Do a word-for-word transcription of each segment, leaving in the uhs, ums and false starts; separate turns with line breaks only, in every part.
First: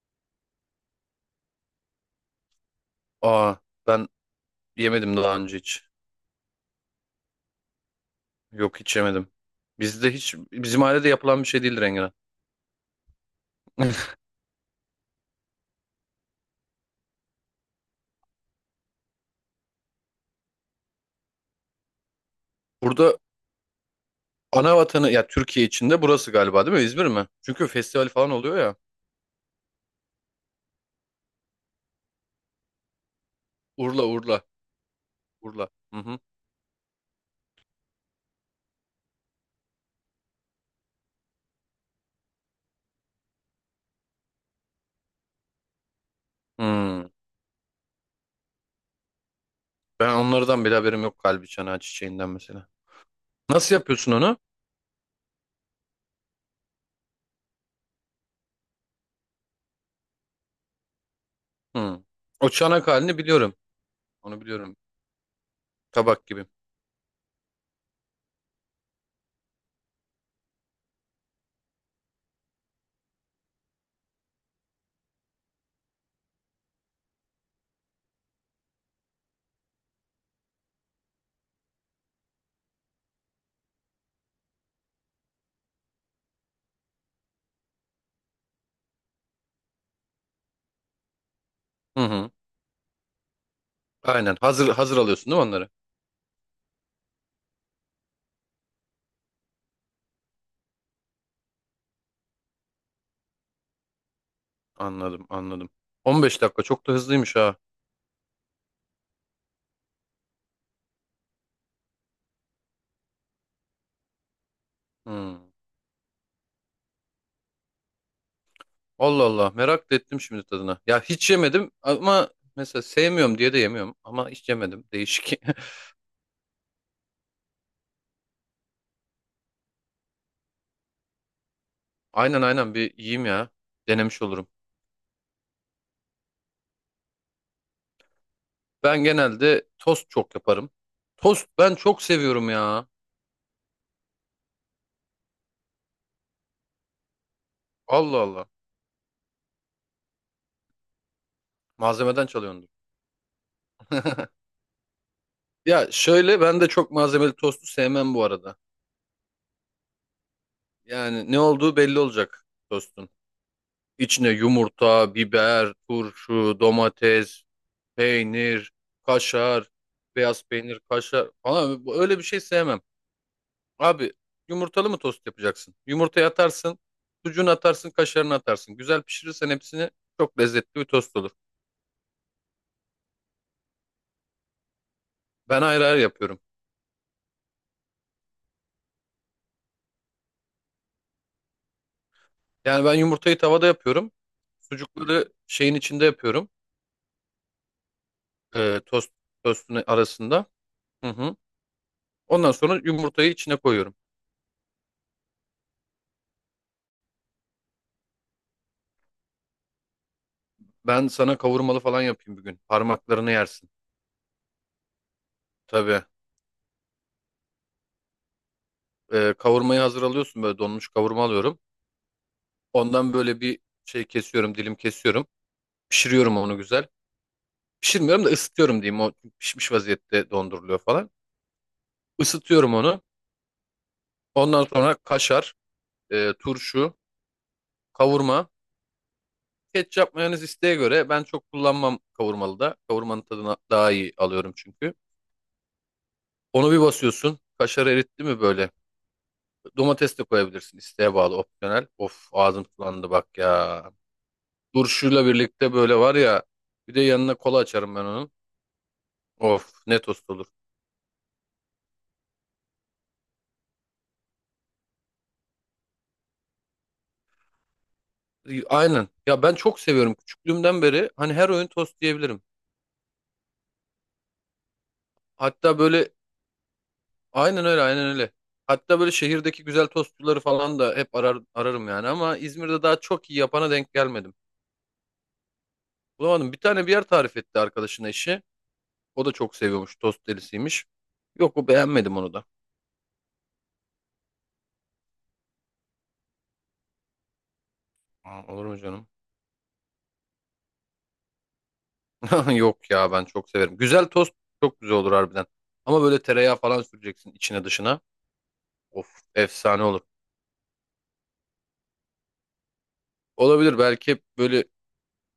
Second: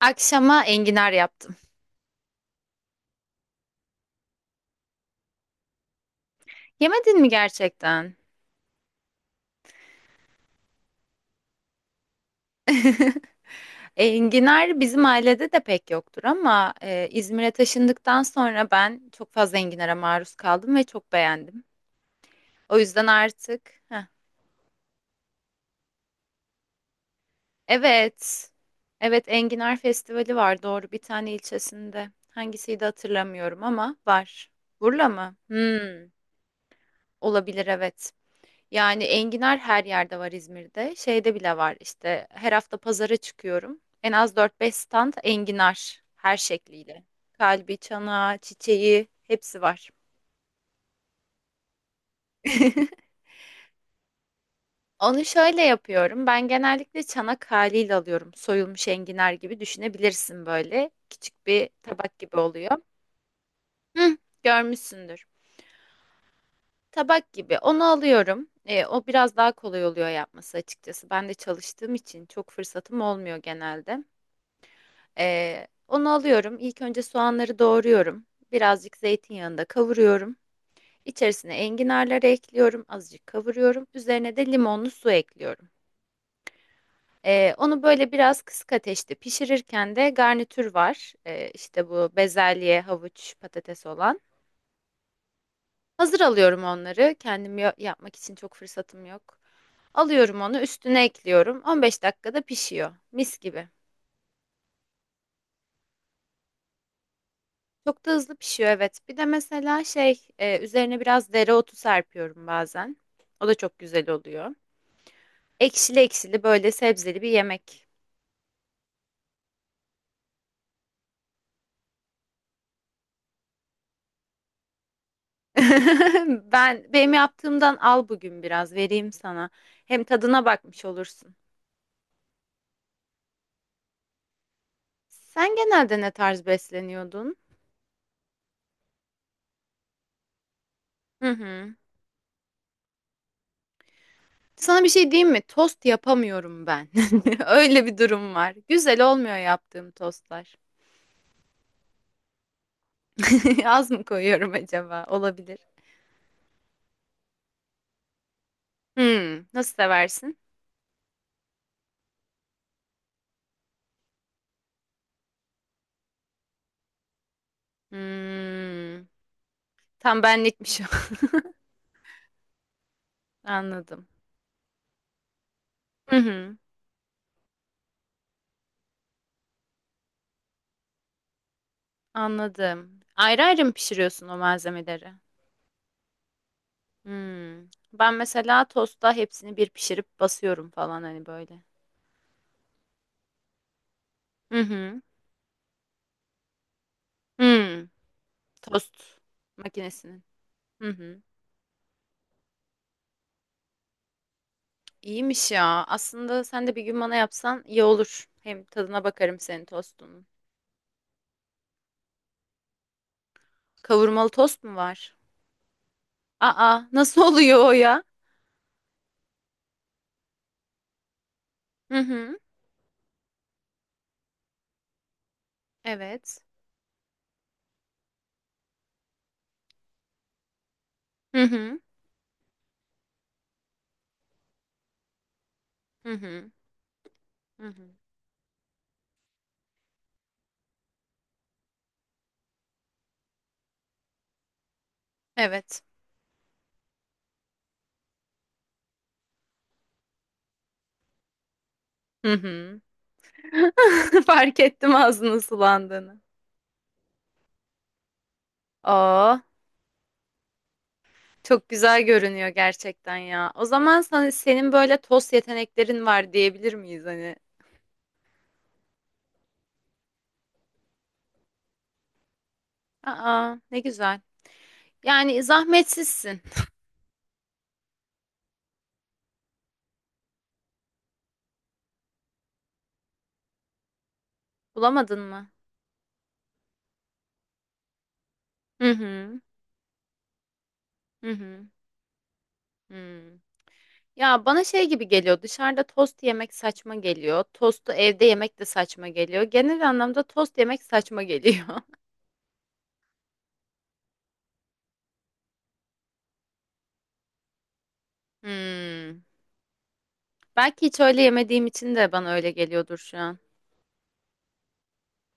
Akşama enginar yaptım.
Aa ben yemedim daha önce hiç.
Yemedin mi gerçekten?
Yok hiç yemedim. Bizde hiç bizim ailede yapılan bir şey değildir enginar.
Enginar bizim ailede de pek yoktur ama e, İzmir'e taşındıktan sonra ben çok fazla enginara maruz kaldım ve çok beğendim. O yüzden
Burada
artık Heh.
ana vatanı ya, Türkiye içinde burası galiba, değil mi? İzmir mi? Çünkü festival falan
Evet.
oluyor ya.
Evet Enginar Festivali var, doğru, bir tane ilçesinde. Hangisiydi hatırlamıyorum ama
Urla Urla
var. Burla mı?
Urla. Hı
Hmm,
hı.
olabilir evet. Yani enginar her yerde var İzmir'de. Şeyde bile var işte, her hafta pazara çıkıyorum. En az dört beş stand enginar her şekliyle.
Hmm.
Kalbi, çanağı, çiçeği hepsi var.
Ben onlardan bile haberim yok, kalbi çanağı çiçeğinden mesela. Nasıl yapıyorsun onu?
Onu şöyle yapıyorum. Ben genellikle çanak haliyle alıyorum. Soyulmuş enginar gibi düşünebilirsin böyle. Küçük bir
Hmm.
tabak gibi
O
oluyor.
çanak halini biliyorum.
Hı,
Onu biliyorum.
görmüşsündür.
Tabak gibi.
Tabak gibi. Onu alıyorum. E, o biraz daha kolay oluyor yapması açıkçası. Ben de çalıştığım için çok fırsatım olmuyor genelde. Ee, onu alıyorum. İlk önce soğanları doğruyorum. Birazcık zeytinyağında kavuruyorum. İçerisine enginarları ekliyorum. Azıcık kavuruyorum. Üzerine de limonlu su ekliyorum. Ee, onu böyle biraz kısık ateşte pişirirken de garnitür var. Ee, işte
Hı
bu
hı.
bezelye, havuç, patates olan.
Aynen. Hazır hazır alıyorsun değil mi onları?
Hazır alıyorum onları. Kendim ya- yapmak için çok fırsatım yok. Alıyorum onu, üstüne ekliyorum. on beş dakikada pişiyor. Mis gibi.
Anladım, anladım. 15 dakika çok da hızlıymış ha.
Çok da hızlı pişiyor, evet. Bir de mesela şey e, üzerine biraz dereotu serpiyorum bazen. O da çok güzel oluyor.
Hmm.
Ekşili ekşili böyle sebzeli bir yemek.
Allah Allah, merak da ettim şimdi tadına. Ya hiç yemedim ama mesela sevmiyorum diye de yemiyorum, ama hiç yemedim. Değişik.
Ben benim yaptığımdan al, bugün biraz vereyim sana. Hem tadına bakmış olursun.
Aynen aynen, bir yiyeyim ya. Denemiş olurum.
Sen genelde ne tarz besleniyordun?
Ben genelde tost çok yaparım.
Hı
Tost
hı.
ben çok seviyorum ya.
Sana bir şey diyeyim mi? Tost yapamıyorum ben. Öyle bir
Allah
durum
Allah.
var. Güzel olmuyor yaptığım tostlar.
Malzemeden çalıyordur.
Az mı koyuyorum acaba? Olabilir.
Ya şöyle, ben de çok malzemeli tostu sevmem bu arada.
Hmm, nasıl seversin?
Yani ne olduğu belli olacak tostun. İçine yumurta, biber, turşu, domates, peynir,
Hmm,
kaşar,
tam
beyaz peynir,
benlikmiş o.
kaşar falan, öyle bir şey sevmem.
Anladım.
Abi yumurtalı mı tost yapacaksın?
Hı
Yumurtayı
hı,
atarsın, sucuğunu atarsın, kaşarını atarsın. Güzel pişirirsen hepsini, çok lezzetli bir tost olur.
anladım. Ayrı ayrı mı pişiriyorsun o malzemeleri?
Ben ayrı ayrı yapıyorum.
Hmm. Ben mesela tostta hepsini bir pişirip basıyorum falan, hani böyle.
Yani ben yumurtayı tavada yapıyorum.
Hı hı.
Sucukları şeyin içinde yapıyorum.
Hmm,
Ee, tost
Tost
tostun
makinesinin.
arasında.
Hı
Hı
hı.
hı. Ondan sonra yumurtayı içine koyuyorum.
İyiymiş ya. Aslında sen de bir gün bana yapsan iyi olur. Hem tadına bakarım senin tostunun.
Ben sana kavurmalı falan yapayım bir gün. Parmaklarını yersin.
Kavurmalı tost mu var?
Tabii.
Aa, nasıl oluyor o ya?
Ee, kavurmayı hazır alıyorsun, böyle donmuş kavurma alıyorum.
Hı hı.
Ondan böyle bir şey kesiyorum, dilim kesiyorum. Pişiriyorum
Evet.
onu güzel. Pişirmiyorum da ısıtıyorum diyeyim. O pişmiş vaziyette donduruluyor falan.
Hı hı.
Isıtıyorum onu. Ondan sonra kaşar,
Hı
e,
hı.
turşu,
Hı hı.
kavurma. Ketçap mayonez isteğe göre, ben çok kullanmam kavurmalı da. Kavurmanın tadını daha iyi alıyorum çünkü.
Evet.
Onu bir basıyorsun. Kaşarı eritti mi böyle? Domates de koyabilirsin, isteğe bağlı, opsiyonel. Of,
Hı
ağzım
hı.
sulandı bak ya.
Fark ettim
Turşuyla
ağzının
birlikte böyle var
sulandığını.
ya. Bir de yanına kola açarım ben onun.
Aa,
Of, ne tost olur.
çok güzel görünüyor gerçekten ya. O zaman sana, senin böyle tost yeteneklerin var diyebilir miyiz hani?
E, Aynen. Ya ben çok seviyorum. Küçüklüğümden beri hani her oyun tost diyebilirim.
Aa, ne güzel. Yani
Hatta böyle
zahmetsizsin.
aynen öyle, aynen öyle. Hatta böyle şehirdeki güzel tostçuları falan da hep arar, ararım yani, ama İzmir'de daha çok iyi yapana denk gelmedim.
Bulamadın mı?
Bulamadım. Bir tane bir yer tarif etti arkadaşına eşi.
Hı
O da
hı.
çok seviyormuş. Tost delisiymiş.
Hı
Yok,
hı.
o beğenmedim onu da.
hı. Ya bana şey gibi geliyor. Dışarıda tost yemek saçma geliyor. Tostu evde
Aa,
yemek de
olur mu canım?
saçma geliyor. Genel anlamda tost yemek saçma geliyor.
Yok ya, ben çok severim. Güzel tost çok güzel olur harbiden. Ama böyle tereyağı falan süreceksin içine dışına.
Hmm.
Of, efsane olur.
Belki hiç öyle yemediğim için de bana öyle geliyordur şu an.
Olabilir, belki böyle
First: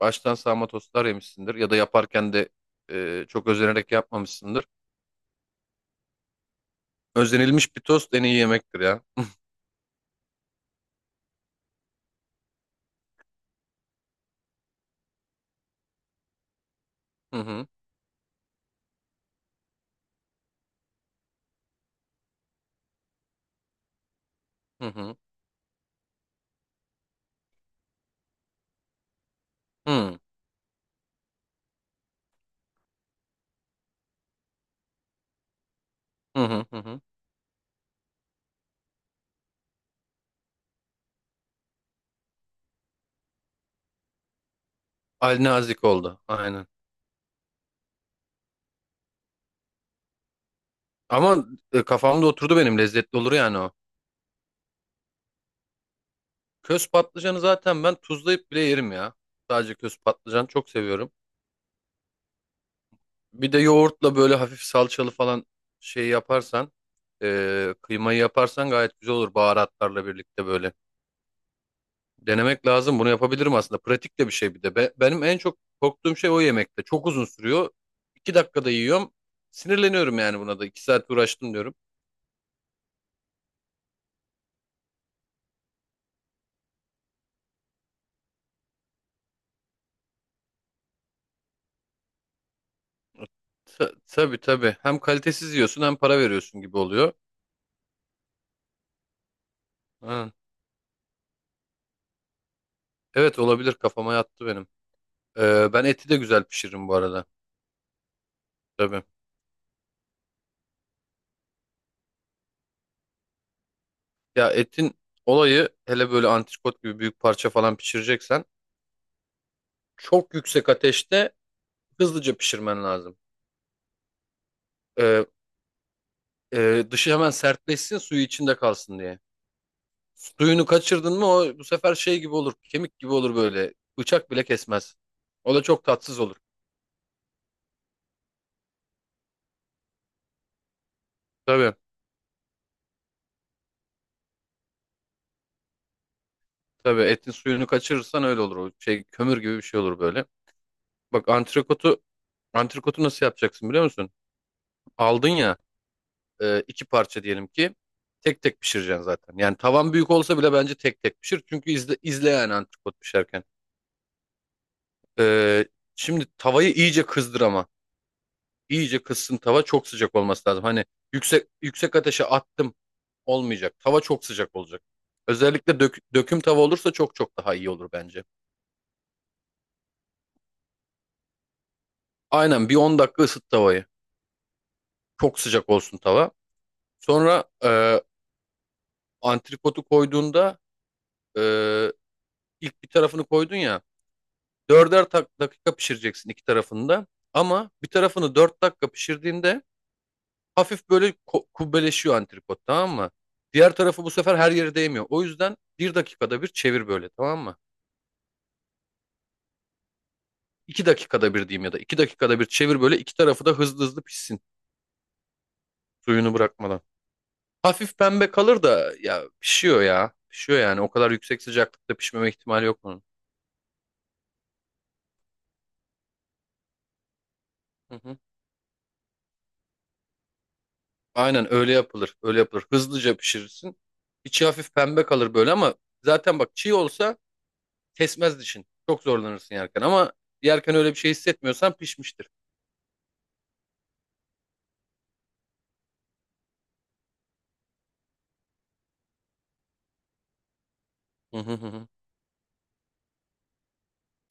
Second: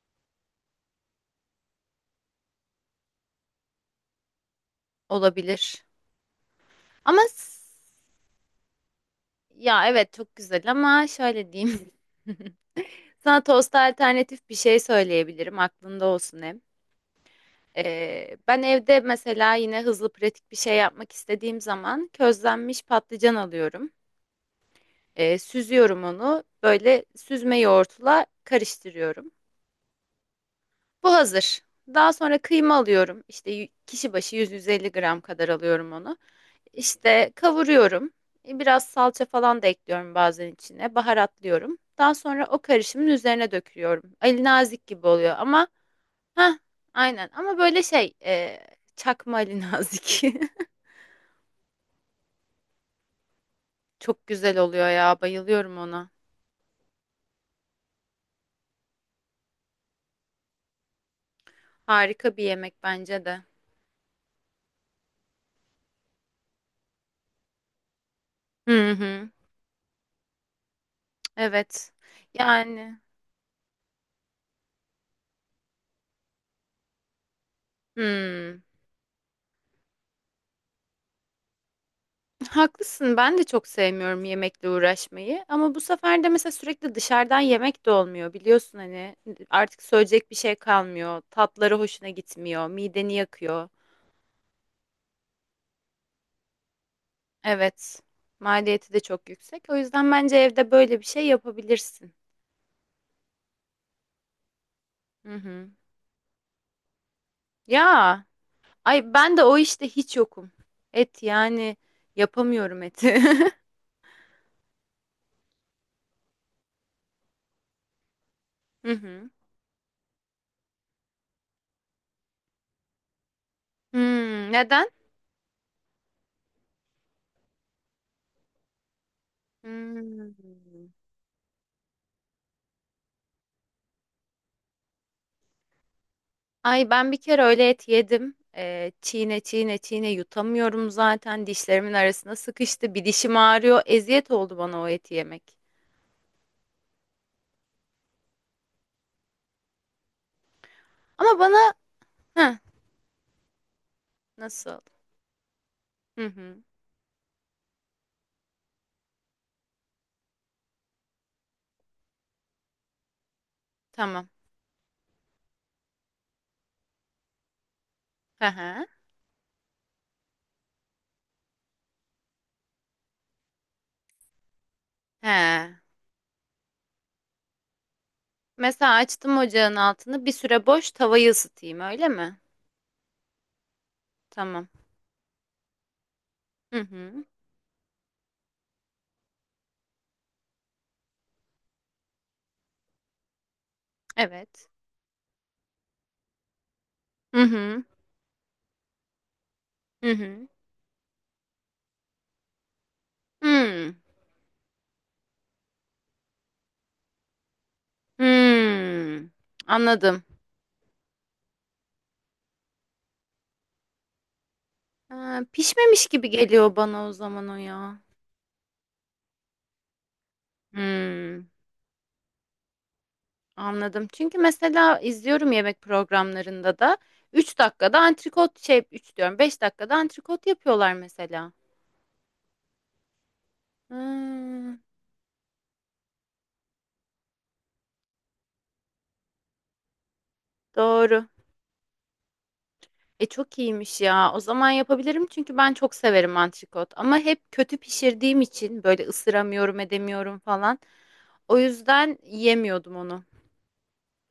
baştan sağma tostlar yemişsindir, ya da yaparken de e, çok özenerek yapmamışsındır.
Olabilir. Ama s-
Özenilmiş bir tost en iyi yemektir ya.
ya evet, çok güzel ama şöyle diyeyim. Sana tosta alternatif bir şey söyleyebilirim. Aklında olsun hem.
Hı hı
Ee, ben evde mesela yine hızlı pratik bir şey yapmak istediğim zaman közlenmiş patlıcan alıyorum.
hı hı
Ee, süzüyorum onu. Böyle süzme yoğurtla karıştırıyorum.
hı
Bu hazır. Daha sonra kıyma alıyorum. İşte y- kişi başı yüz yüz elli gram kadar alıyorum onu.
hı hı. Hı hı.
İşte kavuruyorum. E, Biraz salça falan da ekliyorum bazen içine. Baharatlıyorum. Daha sonra o karışımın üzerine döküyorum. Ali nazik gibi oluyor
Al
ama
nazik oldu
ha,
aynen.
aynen ama böyle şey e, çakma Ali nazik.
Ama e, kafamda oturdu benim, lezzetli olur yani o.
Çok güzel oluyor ya. Bayılıyorum ona.
Köz patlıcanı zaten ben tuzlayıp bile yerim ya. Sadece köz patlıcan çok seviyorum.
Harika bir yemek bence de.
Bir de yoğurtla böyle hafif salçalı falan şey yaparsan, e, kıymayı yaparsan
Hı
gayet güzel
hı.
olur baharatlarla birlikte böyle.
Evet.
Denemek
Yani
lazım. Bunu yapabilirim aslında. Pratik de bir şey bir de. Be- benim en çok korktuğum şey o yemekte. Çok uzun sürüyor. İki
hmm.
dakikada yiyorum. Sinirleniyorum yani buna da. İki saat uğraştım diyorum.
Haklısın. Ben de çok sevmiyorum yemekle uğraşmayı. Ama bu sefer de mesela sürekli dışarıdan yemek de olmuyor. Biliyorsun hani artık söyleyecek bir şey kalmıyor. Tatları hoşuna gitmiyor. Mideni yakıyor.
Ta- tabii tabii. Hem kalitesiz yiyorsun hem para veriyorsun gibi oluyor.
Evet. Maliyeti de çok yüksek. O yüzden
Ha.
bence evde böyle bir şey yapabilirsin.
Evet, olabilir. Kafama yattı benim.
Hı hı.
Ee, ben eti de güzel pişiririm bu arada.
Ya.
Tabii.
Ay ben de o işte hiç yokum. Et, yani yapamıyorum eti.
Ya etin olayı, hele böyle antrikot gibi büyük parça falan pişireceksen,
Hı hı.
çok yüksek ateşte hızlıca pişirmen lazım.
Hmm, neden?
Ee, e, dışı hemen sertleşsin, suyu içinde kalsın diye.
Hmm.
Suyunu kaçırdın mı o, bu sefer şey gibi olur. Kemik gibi olur böyle. Bıçak bile kesmez. O da çok tatsız olur.
Ay ben bir kere öyle et yedim. Ee, çiğne çiğne çiğne yutamıyorum zaten.
Tabii.
Dişlerimin arasına sıkıştı. Bir dişim ağrıyor. Eziyet oldu bana o eti yemek.
Tabii etin suyunu kaçırırsan öyle olur. O şey kömür gibi bir şey olur böyle. Bak
Ama bana
antrikotu
Heh,
antrikotu nasıl yapacaksın biliyor musun?
nasıl?
Aldın ya,
Hı
e,
hı.
iki parça diyelim ki, tek tek pişireceksin zaten. Yani tavan büyük olsa bile bence tek tek pişir. Çünkü izle, izle yani antrikot pişerken.
Tamam.
E, şimdi tavayı iyice kızdır ama.
Hı hı.
İyice kızsın tava, çok sıcak olması lazım. Hani yüksek yüksek ateşe attım. Olmayacak. Tava çok sıcak olacak.
He.
Özellikle dök- döküm tava olursa çok çok daha iyi olur bence.
Mesela açtım ocağın altını. Bir süre boş tavayı ısıtayım öyle mi?
Aynen, bir 10 dakika ısıt tavayı.
Tamam.
Çok sıcak olsun tava.
Hı hı.
Sonra e, antrikotu koyduğunda, e, ilk bir tarafını koydun ya.
Evet.
Dörder tak- dakika pişireceksin iki tarafını da.
Hı
Ama
hı.
bir tarafını dört dakika pişirdiğinde,
Hı hı.
hafif böyle ko- kubbeleşiyor antrikot, tamam mı? Diğer
Hmm.
tarafı bu sefer her yere değmiyor. O yüzden bir dakikada bir çevir böyle, tamam mı?
Hmm. Anladım.
İki dakikada bir diyeyim, ya da iki dakikada bir çevir böyle, iki tarafı da hızlı hızlı pişsin.
Ha, pişmemiş gibi
Suyunu
geliyor
bırakmadan.
bana o zaman o
Hafif
ya.
pembe kalır da ya, pişiyor ya. Pişiyor yani. O kadar yüksek
Hmm.
sıcaklıkta pişmeme ihtimali yok bunun.
Anladım. Çünkü mesela izliyorum yemek programlarında da üç
Hı
dakikada
hı.
antrikot şey üç diyorum, beş dakikada antrikot yapıyorlar mesela.
Aynen öyle yapılır. Öyle yapılır. Hızlıca pişirirsin. İçi hafif
Hmm,
pembe kalır böyle ama zaten bak, çiğ olsa kesmez dişin. Çok zorlanırsın yerken ama yerken öyle bir şey
doğru.
hissetmiyorsan pişmiştir.
E çok iyiymiş ya. O zaman yapabilirim, çünkü ben çok severim antrikot. Ama hep kötü pişirdiğim için böyle ısıramıyorum, edemiyorum falan.
Hı hı
O
hı. Hı.
yüzden yiyemiyordum onu.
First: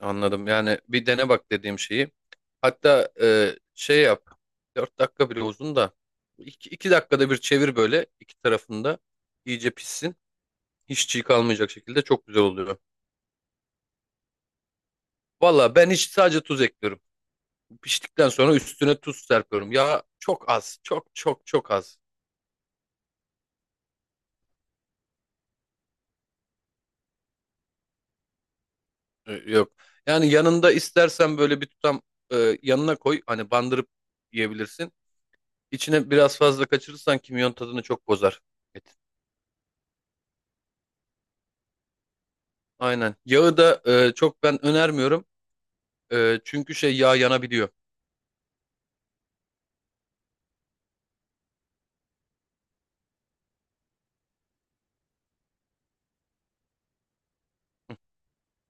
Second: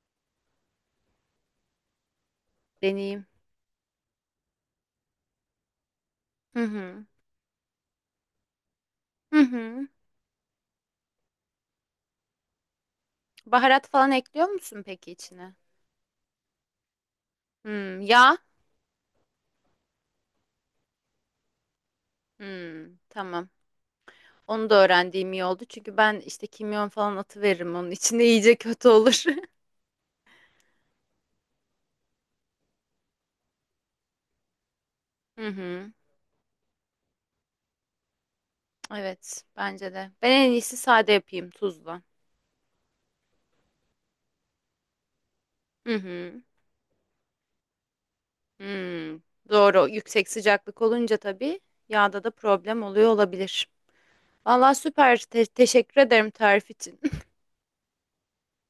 Anladım. Yani bir dene bak dediğim şeyi. Hatta
Deneyeyim.
e, şey yap. 4 dakika bile uzun da,
Hı
iki iki
hı.
dakikada bir çevir böyle, iki tarafında
Hı
iyice
hı.
pişsin. Hiç çiğ kalmayacak şekilde çok güzel oluyor.
Baharat falan ekliyor musun peki içine?
Valla ben hiç sadece tuz ekliyorum.
Hmm,
Piştikten
yağ.
sonra üstüne tuz serpiyorum. Ya çok az, çok çok çok az.
Hmm, tamam. Onu da öğrendiğim iyi oldu. Çünkü ben işte kimyon falan atıveririm onun içinde iyice kötü olur.
Ee, Yok. Yani yanında istersen böyle bir tutam, e, yanına koy. Hani bandırıp yiyebilirsin.
Hı hı.
İçine biraz fazla kaçırırsan kimyon tadını çok bozar. Et.
Evet, bence de. Ben en iyisi sade yapayım tuzla.
Aynen. Yağı da e, çok ben önermiyorum.
Hı
E,
hı.
çünkü şey yağ yanabiliyor.
Hmm. Doğru. Yüksek sıcaklık olunca tabii yağda da problem oluyor olabilir. Vallahi süper. Te- teşekkür ederim tarif için.